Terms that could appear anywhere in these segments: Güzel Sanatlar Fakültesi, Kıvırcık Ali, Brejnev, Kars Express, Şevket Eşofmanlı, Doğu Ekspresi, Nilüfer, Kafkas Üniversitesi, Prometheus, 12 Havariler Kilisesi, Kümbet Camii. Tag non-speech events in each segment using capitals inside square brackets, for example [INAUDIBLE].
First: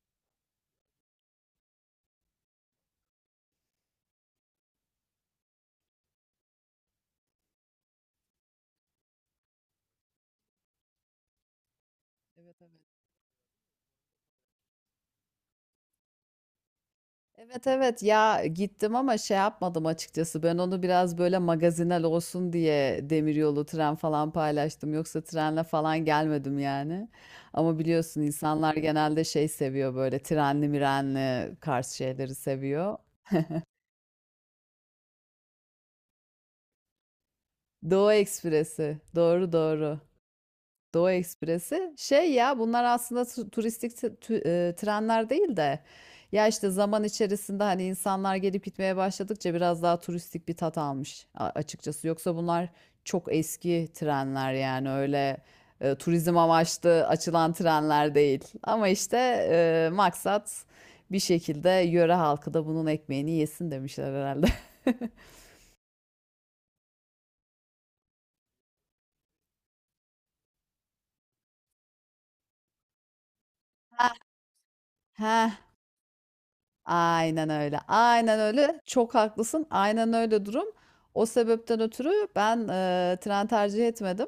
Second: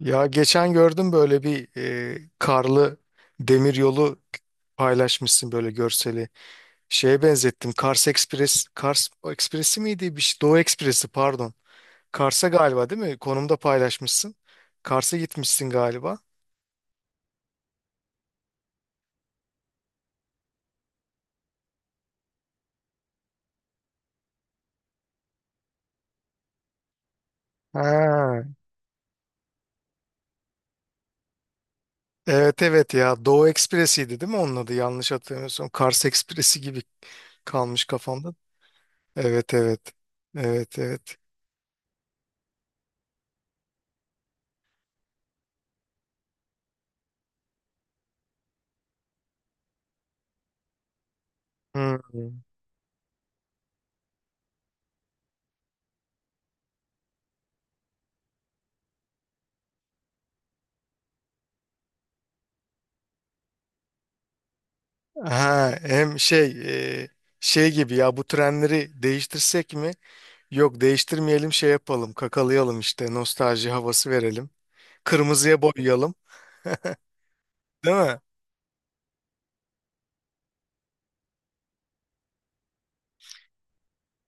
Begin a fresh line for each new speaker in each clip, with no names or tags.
Ya geçen gördüm böyle bir karlı demir yolu paylaşmışsın böyle görseli. Şeye benzettim. Kars Express, Kars Express'i miydi? Bir şey, Doğu Ekspresi pardon. Kars'a galiba değil mi? Konumda paylaşmışsın. Kars'a gitmişsin galiba.
Evet evet ya gittim ama şey yapmadım açıkçası. Ben onu biraz böyle magazinel olsun diye demiryolu tren falan paylaştım, yoksa trenle falan gelmedim yani. Ama biliyorsun
Ha,
insanlar genelde şey seviyor, böyle trenli mirenli Kars şeyleri
evet evet
seviyor.
ya Doğu Ekspresi'ydi değil mi onun adı, yanlış hatırlamıyorsam Kars Ekspresi gibi kalmış
Doğu
kafamda.
Ekspresi, doğru
Evet evet,
doğru.
evet
Doğu
evet.
Ekspresi. Şey ya, bunlar aslında tu- turistik t- tü- e, trenler değil de ya işte zaman içerisinde hani insanlar gelip gitmeye başladıkça biraz daha turistik bir tat almış açıkçası. Yoksa
Hmm.
bunlar çok eski trenler yani, öyle turizm amaçlı açılan trenler değil. Ama işte maksat bir şekilde yöre halkı da bunun ekmeğini yesin demişler herhalde.
Ha, hem şey, e, şey gibi ya, bu trenleri değiştirsek mi? Yok değiştirmeyelim, şey yapalım, kakalayalım işte, nostalji havası
[LAUGHS]
verelim.
Heh,
Kırmızıya boyayalım,
aynen öyle.
değil mi?
Aynen öyle. Çok haklısın. Aynen öyle durum. O sebepten ötürü ben tren tercih etmedim.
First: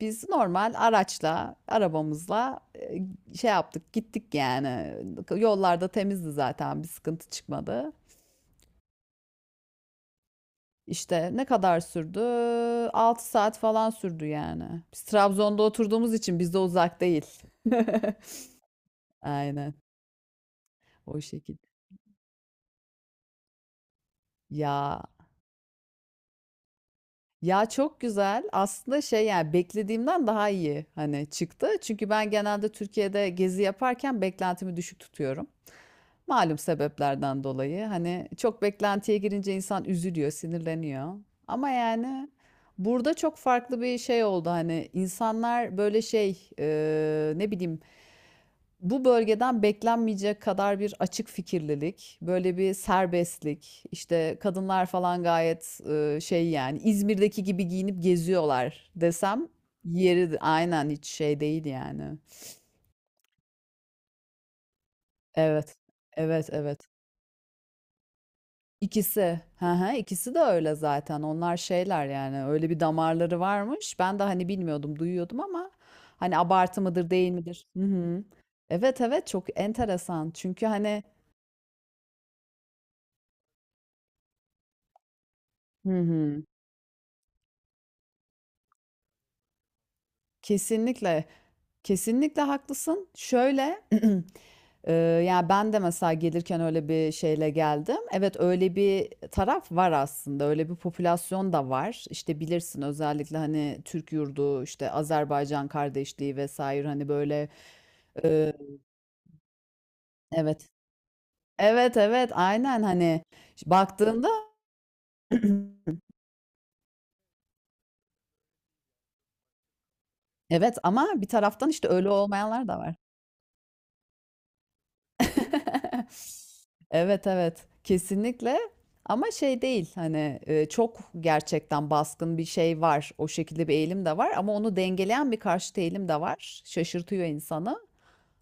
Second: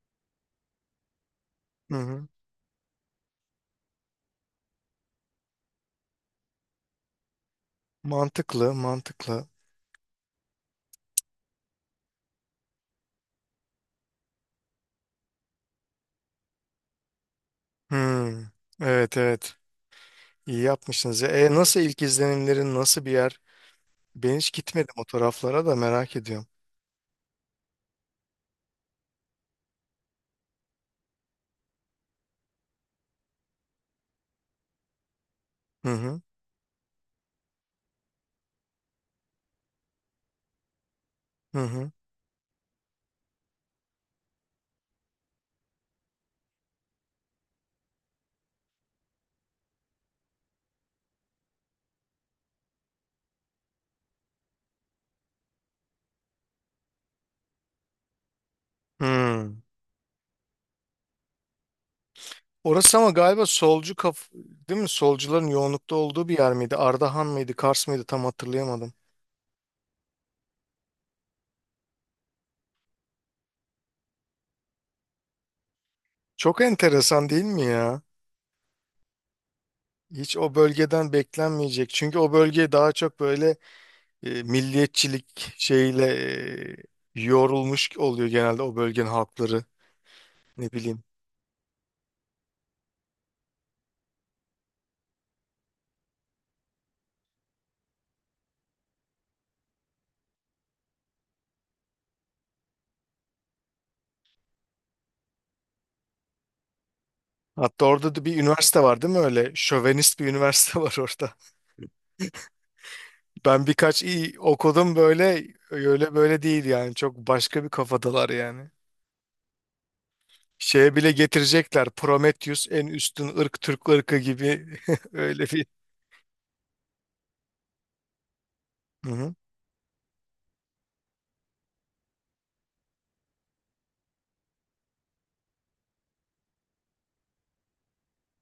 Biz normal araçla,
Hı hı.
arabamızla, şey yaptık, gittik yani. Yollarda temizdi zaten, bir sıkıntı çıkmadı.
Mantıklı mantıklı.
İşte ne kadar sürdü? 6 saat falan sürdü yani. Biz Trabzon'da oturduğumuz için bizde uzak değil. [LAUGHS]
Hmm. Evet evet,
Aynen.
iyi yapmışsınız
O
ya. E,
şekilde.
nasıl, ilk izlenimlerin, nasıl bir yer? Ben hiç gitmedim
Ya
o taraflara, da merak ediyorum.
Ya, çok güzel. Aslında şey yani beklediğimden daha iyi hani çıktı. Çünkü ben genelde Türkiye'de gezi yaparken beklentimi düşük tutuyorum.
Hı hı.
Malum sebeplerden dolayı. Hani çok beklentiye girince insan üzülüyor, sinirleniyor.
Hı
Ama
hı.
yani burada çok farklı bir şey oldu. Hani insanlar böyle şey, ne bileyim, bu bölgeden beklenmeyecek kadar bir açık fikirlilik, böyle bir serbestlik, işte kadınlar falan gayet şey yani İzmir'deki gibi giyinip geziyorlar desem
Hmm.
yeri, aynen hiç şey değil yani.
Orası ama galiba solcu kaf, değil mi? Solcuların
Evet,
yoğunlukta olduğu bir
evet,
yer miydi?
evet.
Ardahan mıydı? Kars mıydı? Tam hatırlayamadım.
İkisi, hı hı, ikisi de öyle zaten. Onlar şeyler yani, öyle bir damarları varmış. Ben de hani bilmiyordum, duyuyordum ama hani
Çok
abartı mıdır,
enteresan
değil
değil mi
midir? Hı
ya?
hı. Evet, evet çok enteresan.
Hiç o
Çünkü hani
bölgeden beklenmeyecek. Çünkü o bölge daha çok böyle milliyetçilik
hı
şeyle,
hı.
e, yorulmuş oluyor genelde o bölgenin halkları. Ne bileyim.
Kesinlikle. Kesinlikle haklısın. Şöyle, [CLEARS THROAT] eee, ya, ben de mesela gelirken öyle bir şeyle geldim. Evet, öyle bir taraf var aslında. Öyle bir popülasyon da var. İşte bilirsin, özellikle hani Türk yurdu, işte Azerbaycan kardeşliği vesaire hani böyle
Hatta orada da bir
eee,
üniversite var değil mi öyle? Şövenist bir
evet.
üniversite [LAUGHS] var orada.
Evet, evet, aynen hani
Ben birkaç
baktığında
iyi okudum, böyle
[CLEARS THROAT]
öyle böyle değil yani. Çok başka bir kafadalar yani.
evet
Şeye
ama
bile
bir taraftan işte
getirecekler.
öyle
Prometheus
olmayanlar da
en
var.
üstün ırk Türk ırkı gibi [LAUGHS]
[LAUGHS]
öyle bir.
Evet evet kesinlikle,
Hı
ama
hı.
şey değil hani, çok gerçekten baskın bir şey var, o şekilde bir eğilim de var ama onu dengeleyen bir karşıt eğilim de var, şaşırtıyor insanı.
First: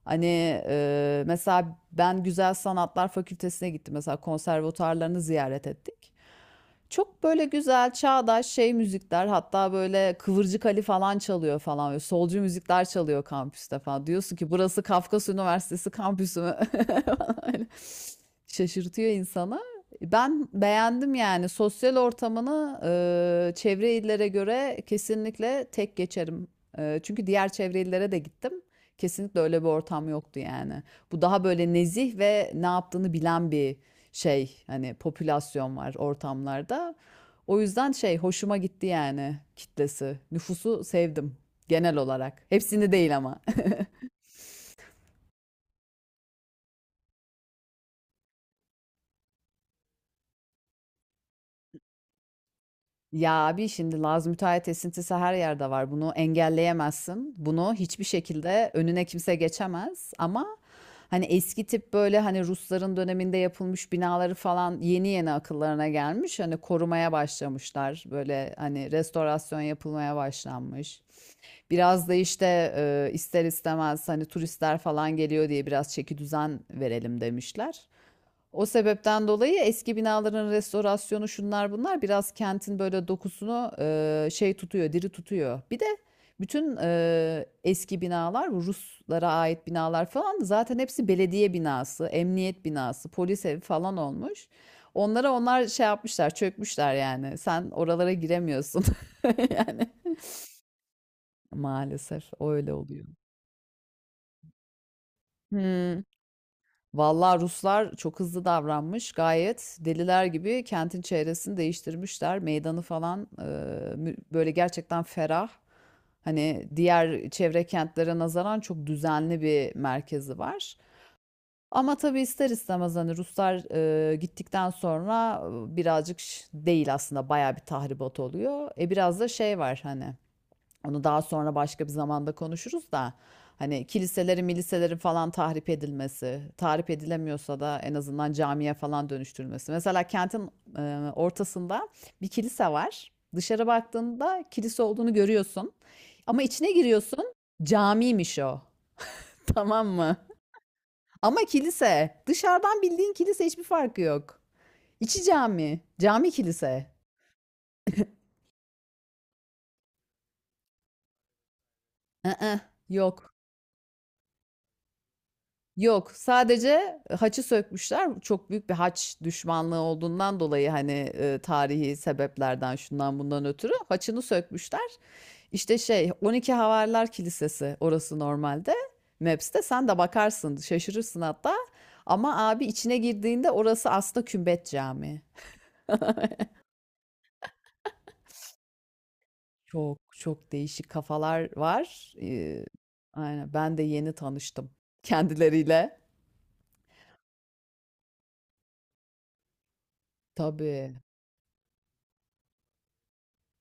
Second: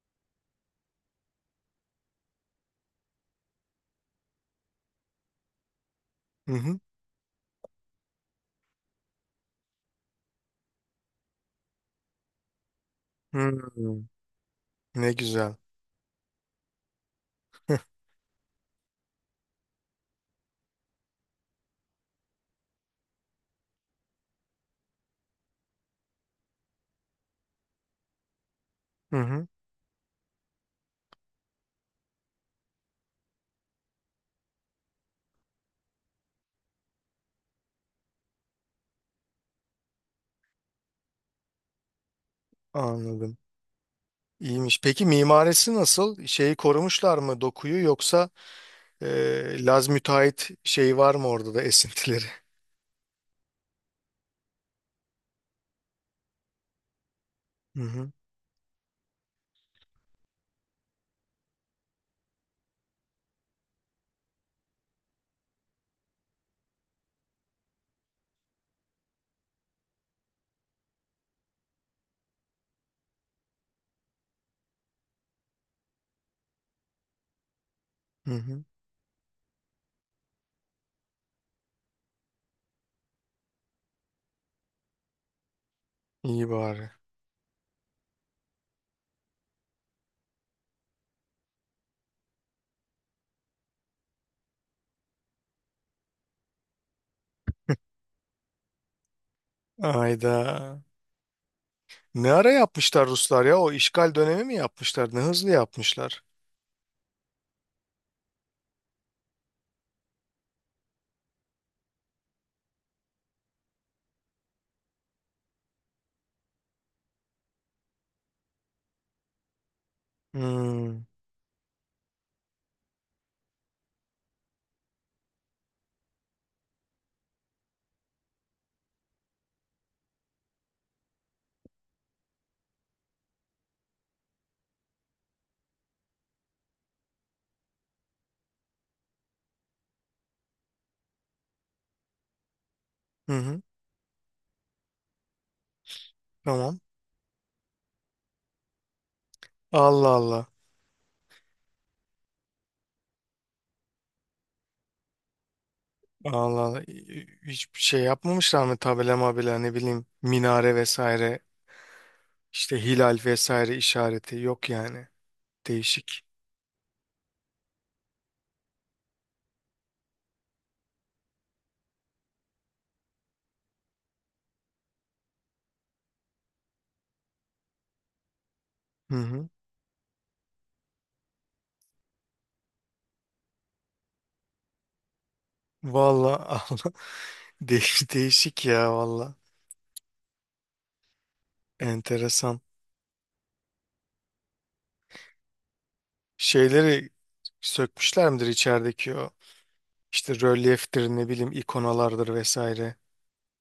Hani mesela ben Güzel Sanatlar Fakültesine gittim, mesela konservatuarlarını ziyaret ettik,
Hı hı.
çok böyle güzel çağdaş şey müzikler, hatta böyle Kıvırcık Ali falan çalıyor falan, böyle solcu müzikler çalıyor
Hı.
kampüste falan. Diyorsun ki, burası
Ne
Kafkas
güzel.
Üniversitesi kampüsü mü? [LAUGHS] Falan öyle. Şaşırtıyor insanı. Ben beğendim yani sosyal ortamını, çevre illere göre kesinlikle tek geçerim. Çünkü diğer çevre illere de gittim.
Hı
Kesinlikle
hı,
öyle bir ortam yoktu yani. Bu daha böyle nezih ve ne yaptığını bilen bir şey hani, popülasyon var ortamlarda. O yüzden şey, hoşuma gitti yani kitlesi. Nüfusu sevdim genel olarak. Hepsini değil
anladım.
ama. [LAUGHS]
İyiymiş. Peki mimarisi nasıl? Şeyi korumuşlar mı dokuyu, yoksa Laz müteahhit şey var mı orada da esintileri?
Ya abi şimdi Laz müteahhit esintisi her yerde var. Bunu engelleyemezsin. Bunu
Hı
hiçbir
hı,
şekilde önüne kimse geçemez. Ama hani eski tip böyle hani Rusların döneminde yapılmış binaları falan yeni yeni akıllarına gelmiş. Hani korumaya başlamışlar. Böyle hani restorasyon yapılmaya başlanmış. Biraz da işte ister istemez hani turistler falan geliyor diye biraz çeki düzen verelim demişler.
hı hı.
O sebepten dolayı eski binaların restorasyonu, şunlar bunlar biraz kentin böyle dokusunu şey tutuyor, diri tutuyor. Bir de
İyi
bütün
bari.
eski binalar, bu Ruslara ait binalar falan, zaten hepsi belediye binası, emniyet binası, polis evi falan olmuş. Onlara onlar şey yapmışlar, çökmüşler yani. Sen oralara giremiyorsun. [LAUGHS] Yani
Ayda.
maalesef
Ne ara
öyle
yapmışlar
oluyor.
Ruslar ya? O işgal dönemi mi yapmışlar? Ne hızlı
Hmm.
yapmışlar.
Vallahi Ruslar çok hızlı davranmış. Gayet deliler gibi kentin çevresini değiştirmişler. Meydanı falan böyle gerçekten ferah. Hani diğer çevre kentlere nazaran çok düzenli bir merkezi var.
Hmm,
Ama tabii ister istemez hani Ruslar gittikten sonra birazcık değil, aslında bayağı bir tahribat oluyor. E biraz da şey var hani. Onu daha sonra başka bir zamanda konuşuruz da, hani kiliselerin, miliselerin falan tahrip edilmesi, tahrip edilemiyorsa da en azından camiye falan dönüştürülmesi. Mesela kentin ortasında bir kilise var.
hı hı,
Dışarı baktığında kilise olduğunu görüyorsun. Ama içine
tamam.
giriyorsun, camiymiş o. [LAUGHS] Tamam
Allah
mı?
Allah.
Ama kilise. Dışarıdan bildiğin kilise, hiçbir farkı yok. İçi cami, cami
Allah Allah.
kilise.
Hiçbir şey yapmamışlar mı, tabela mabela, ne bileyim, minare vesaire
Iı,
işte, hilal
yok.
vesaire işareti yok yani.
Yok,
Değişik.
sadece haçı sökmüşler. Çok büyük bir haç düşmanlığı olduğundan dolayı hani tarihi sebeplerden şundan bundan ötürü haçını sökmüşler. İşte şey 12 Havariler Kilisesi orası normalde.
Hı hı.
Maps'te sen de bakarsın, şaşırırsın hatta. Ama abi içine girdiğinde orası aslında Kümbet Camii.
Valla Allah, [LAUGHS] değiş, değişik ya valla.
Çok çok değişik kafalar var.
Enteresan.
Aynen ben de yeni tanıştım kendileriyle.
Şeyleri sökmüşler midir içerideki, o işte
Tabii.
rölyeftir, ne bileyim, ikonalardır vesaire.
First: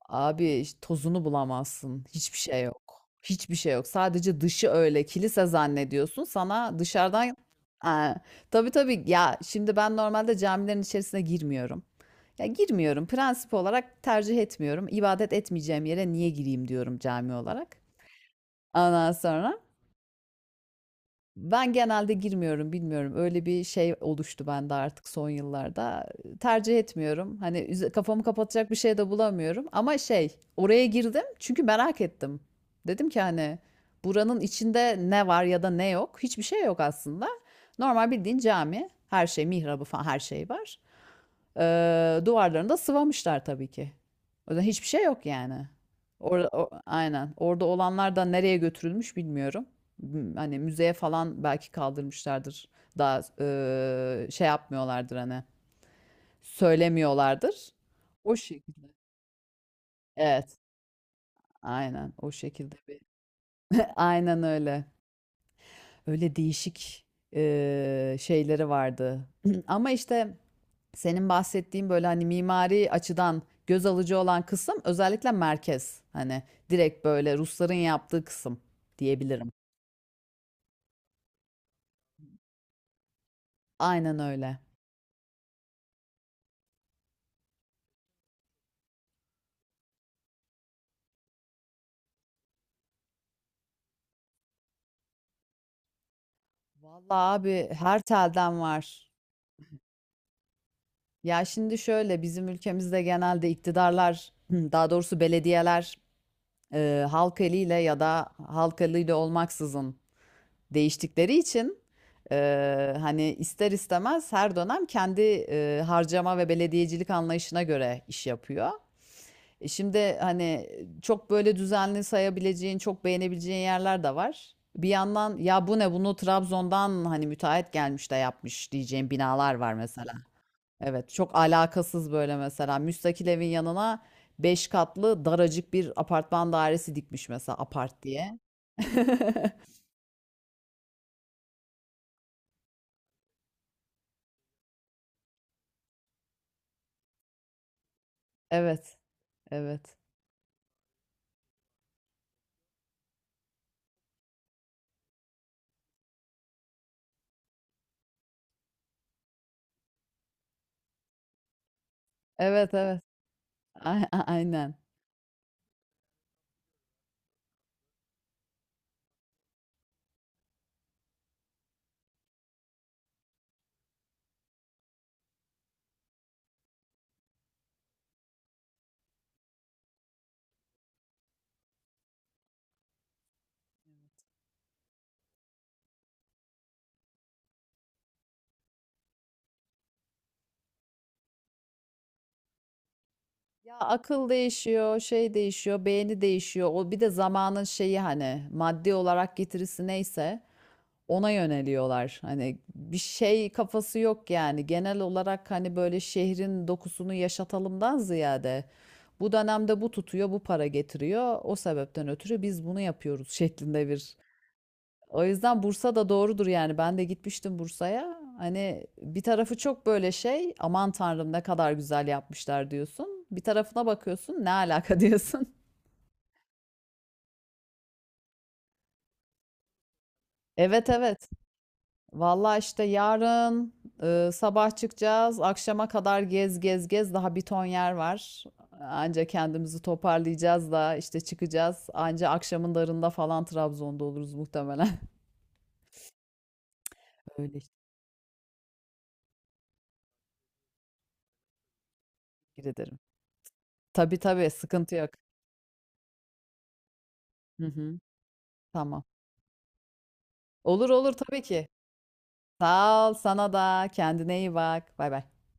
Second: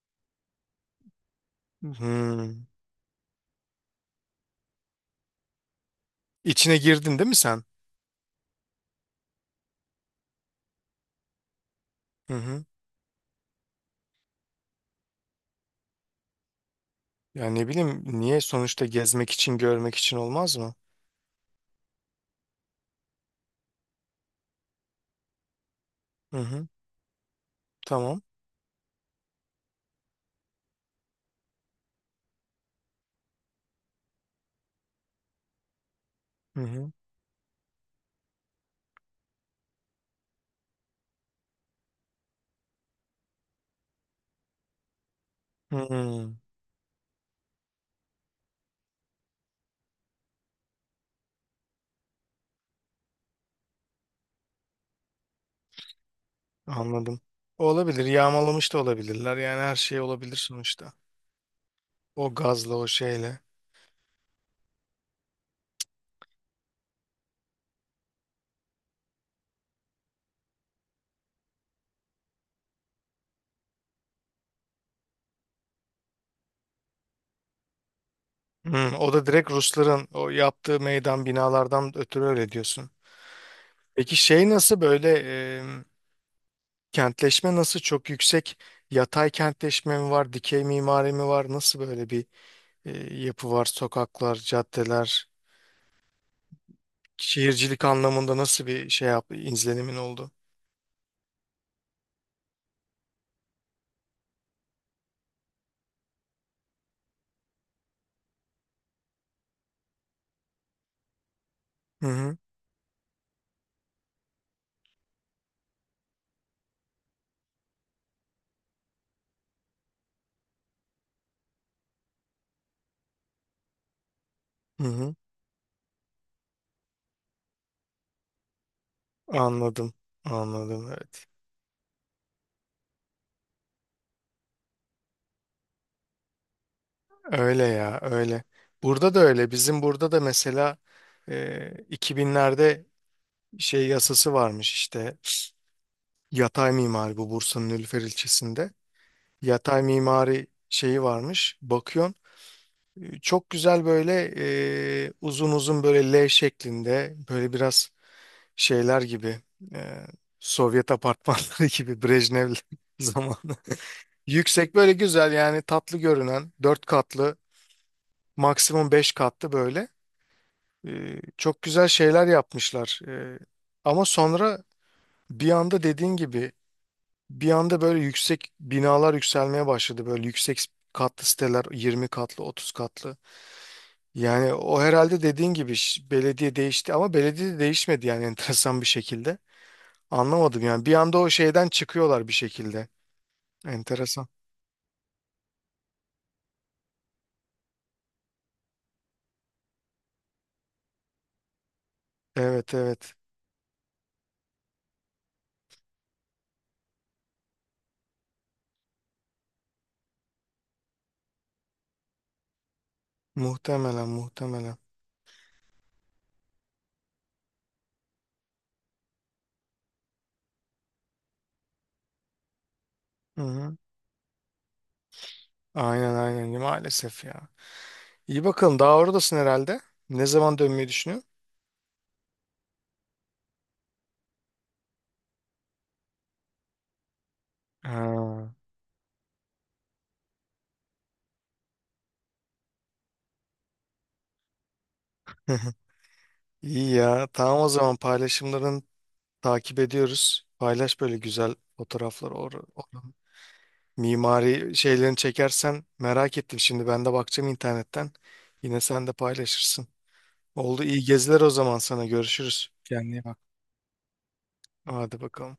Abi tozunu bulamazsın. Hiçbir şey
Hmm.
yok. Hiçbir şey yok. Sadece dışı, öyle kilise zannediyorsun.
İçine
Sana
girdin değil mi
dışarıdan
sen?
Aa, tabii tabii ya, şimdi ben normalde camilerin içerisine girmiyorum.
Hı
Ya
hı.
girmiyorum. Prensip olarak tercih etmiyorum. İbadet etmeyeceğim yere niye gireyim diyorum cami
Ya ne
olarak.
bileyim niye, sonuçta
Ondan
gezmek için,
sonra
görmek için, olmaz mı?
ben genelde girmiyorum, bilmiyorum. Öyle bir şey oluştu bende artık son yıllarda.
Hı hı.
Tercih etmiyorum. Hani
Tamam.
kafamı kapatacak bir şey de bulamıyorum. Ama şey, oraya girdim çünkü merak ettim. Dedim ki hani, buranın içinde ne var ya da ne yok? Hiçbir
Hı
şey yok
hı.
aslında. Normal bildiğin cami. Her şey, mihrabı falan her şey var. Duvarlarını da sıvamışlar tabii ki. O yüzden hiçbir şey yok yani.
Hmm.
Orada, aynen. Orada olanlar da nereye götürülmüş bilmiyorum. Hani müzeye falan belki kaldırmışlardır. Daha şey yapmıyorlardır hani.
Anladım.
Söylemiyorlardır.
Olabilir.
O
Yağmalamış da
şekilde.
olabilirler. Yani her şey olabilir
Evet.
sonuçta.
Aynen. O
O gazla,
şekilde
o
bir.
şeyle.
Aynen öyle. Öyle değişik şeyleri vardı. [CLEARS THROAT] Ama işte senin bahsettiğin böyle hani mimari açıdan göz alıcı olan kısım özellikle merkez. Hani direkt böyle Rusların yaptığı kısım
Hmm, o da direkt
diyebilirim.
Rusların o yaptığı meydan binalardan ötürü öyle diyorsun. Peki
Aynen
şey
öyle.
nasıl böyle, e, kentleşme nasıl, çok yüksek yatay kentleşme mi var, dikey mimari mi var? Nasıl böyle bir yapı var? Sokaklar, caddeler,
Vallahi abi
şehircilik
her
anlamında
telden
nasıl bir şey
var.
yaptı, izlenimin oldu?
Ya şimdi şöyle, bizim ülkemizde genelde iktidarlar, [CLEARS THROAT] daha doğrusu belediyeler, halk eliyle ya da halk eliyle olmaksızın değiştikleri için,
Hı hı,
hani ister istemez her dönem kendi harcama ve belediyecilik anlayışına göre iş yapıyor. E şimdi hani çok böyle düzenli sayabileceğin, çok beğenebileceğin yerler de var.
hı
Bir
hı.
yandan ya bu ne, bunu Trabzon'dan hani müteahhit gelmiş de yapmış diyeceğim binalar var
Anladım,
mesela.
anladım,
Evet
evet.
çok alakasız böyle, mesela müstakil evin yanına 5 katlı daracık bir apartman dairesi dikmiş mesela,
Öyle ya,
apart diye.
öyle. Burada da öyle.
[LAUGHS]
Bizim burada da mesela 2000'lerde şey yasası varmış işte. Yatay mimari bu Bursa'nın Nilüfer ilçesinde.
Evet,
Yatay
evet.
mimari şeyi varmış. Bakıyorsun çok güzel böyle uzun uzun böyle L şeklinde böyle biraz şeyler gibi, e, Sovyet apartmanları [LAUGHS] gibi, Brejnev
Evet,
[LAUGHS]
evet.
zamanı.
Aynen.
Yüksek böyle, güzel yani, tatlı görünen dört katlı, maksimum beş katlı böyle. E, çok güzel şeyler yapmışlar. E, ama sonra bir anda dediğin gibi, bir anda böyle yüksek binalar yükselmeye başladı. Böyle yüksek katlı siteler, 20 katlı, 30 katlı. Yani o herhalde dediğin gibi belediye değişti ama belediye de değişmedi yani [LAUGHS] enteresan bir şekilde. Anlamadım yani, bir anda o şeyden çıkıyorlar bir şekilde.
Ya
Enteresan.
akıl değişiyor, şey değişiyor, beğeni değişiyor. O bir de zamanın şeyi, hani maddi olarak getirisi neyse ona yöneliyorlar. Hani
Evet
bir
evet,
şey kafası yok yani. Genel olarak hani böyle şehrin dokusunu yaşatalımdan ziyade, bu dönemde bu tutuyor, bu para getiriyor. O sebepten ötürü biz bunu yapıyoruz şeklinde
muhtemelen
bir.
muhtemelen.
O yüzden Bursa da doğrudur yani. Ben de gitmiştim Bursa'ya. Hani bir tarafı çok böyle şey, aman tanrım ne kadar güzel yapmışlar diyorsun.
Hı
Bir
hı.
tarafına bakıyorsun, ne alaka diyorsun. [LAUGHS]
Aynen aynen, maalesef ya. İyi bakalım, daha oradasın herhalde. Ne zaman dönmeyi
Evet evet.
düşünüyorsun?
Vallahi işte yarın sabah çıkacağız. Akşama kadar gez gez gez. Daha bir ton yer var.
Ha.
Anca kendimizi toparlayacağız da işte çıkacağız. Anca akşamın darında falan Trabzon'da oluruz muhtemelen.
[LAUGHS] İyi ya,
[LAUGHS] Öyle
tamam o
işte.
zaman, paylaşımların takip ediyoruz. Paylaş böyle güzel fotoğrafları.
Teşekkür ederim.
Oranın
Tabii tabii,
mimari
sıkıntı yok.
şeylerini çekersen, merak ettim. Şimdi ben de bakacağım
Hı hı.
internetten. Yine
Tamam.
sen de paylaşırsın. Oldu,
Olur
iyi
olur
geziler
tabii
o
ki.
zaman sana. Görüşürüz.
Sağ
Kendine
ol,
iyi bak.
sana da. Kendine iyi bak. Bay
Hadi
bay.
bakalım.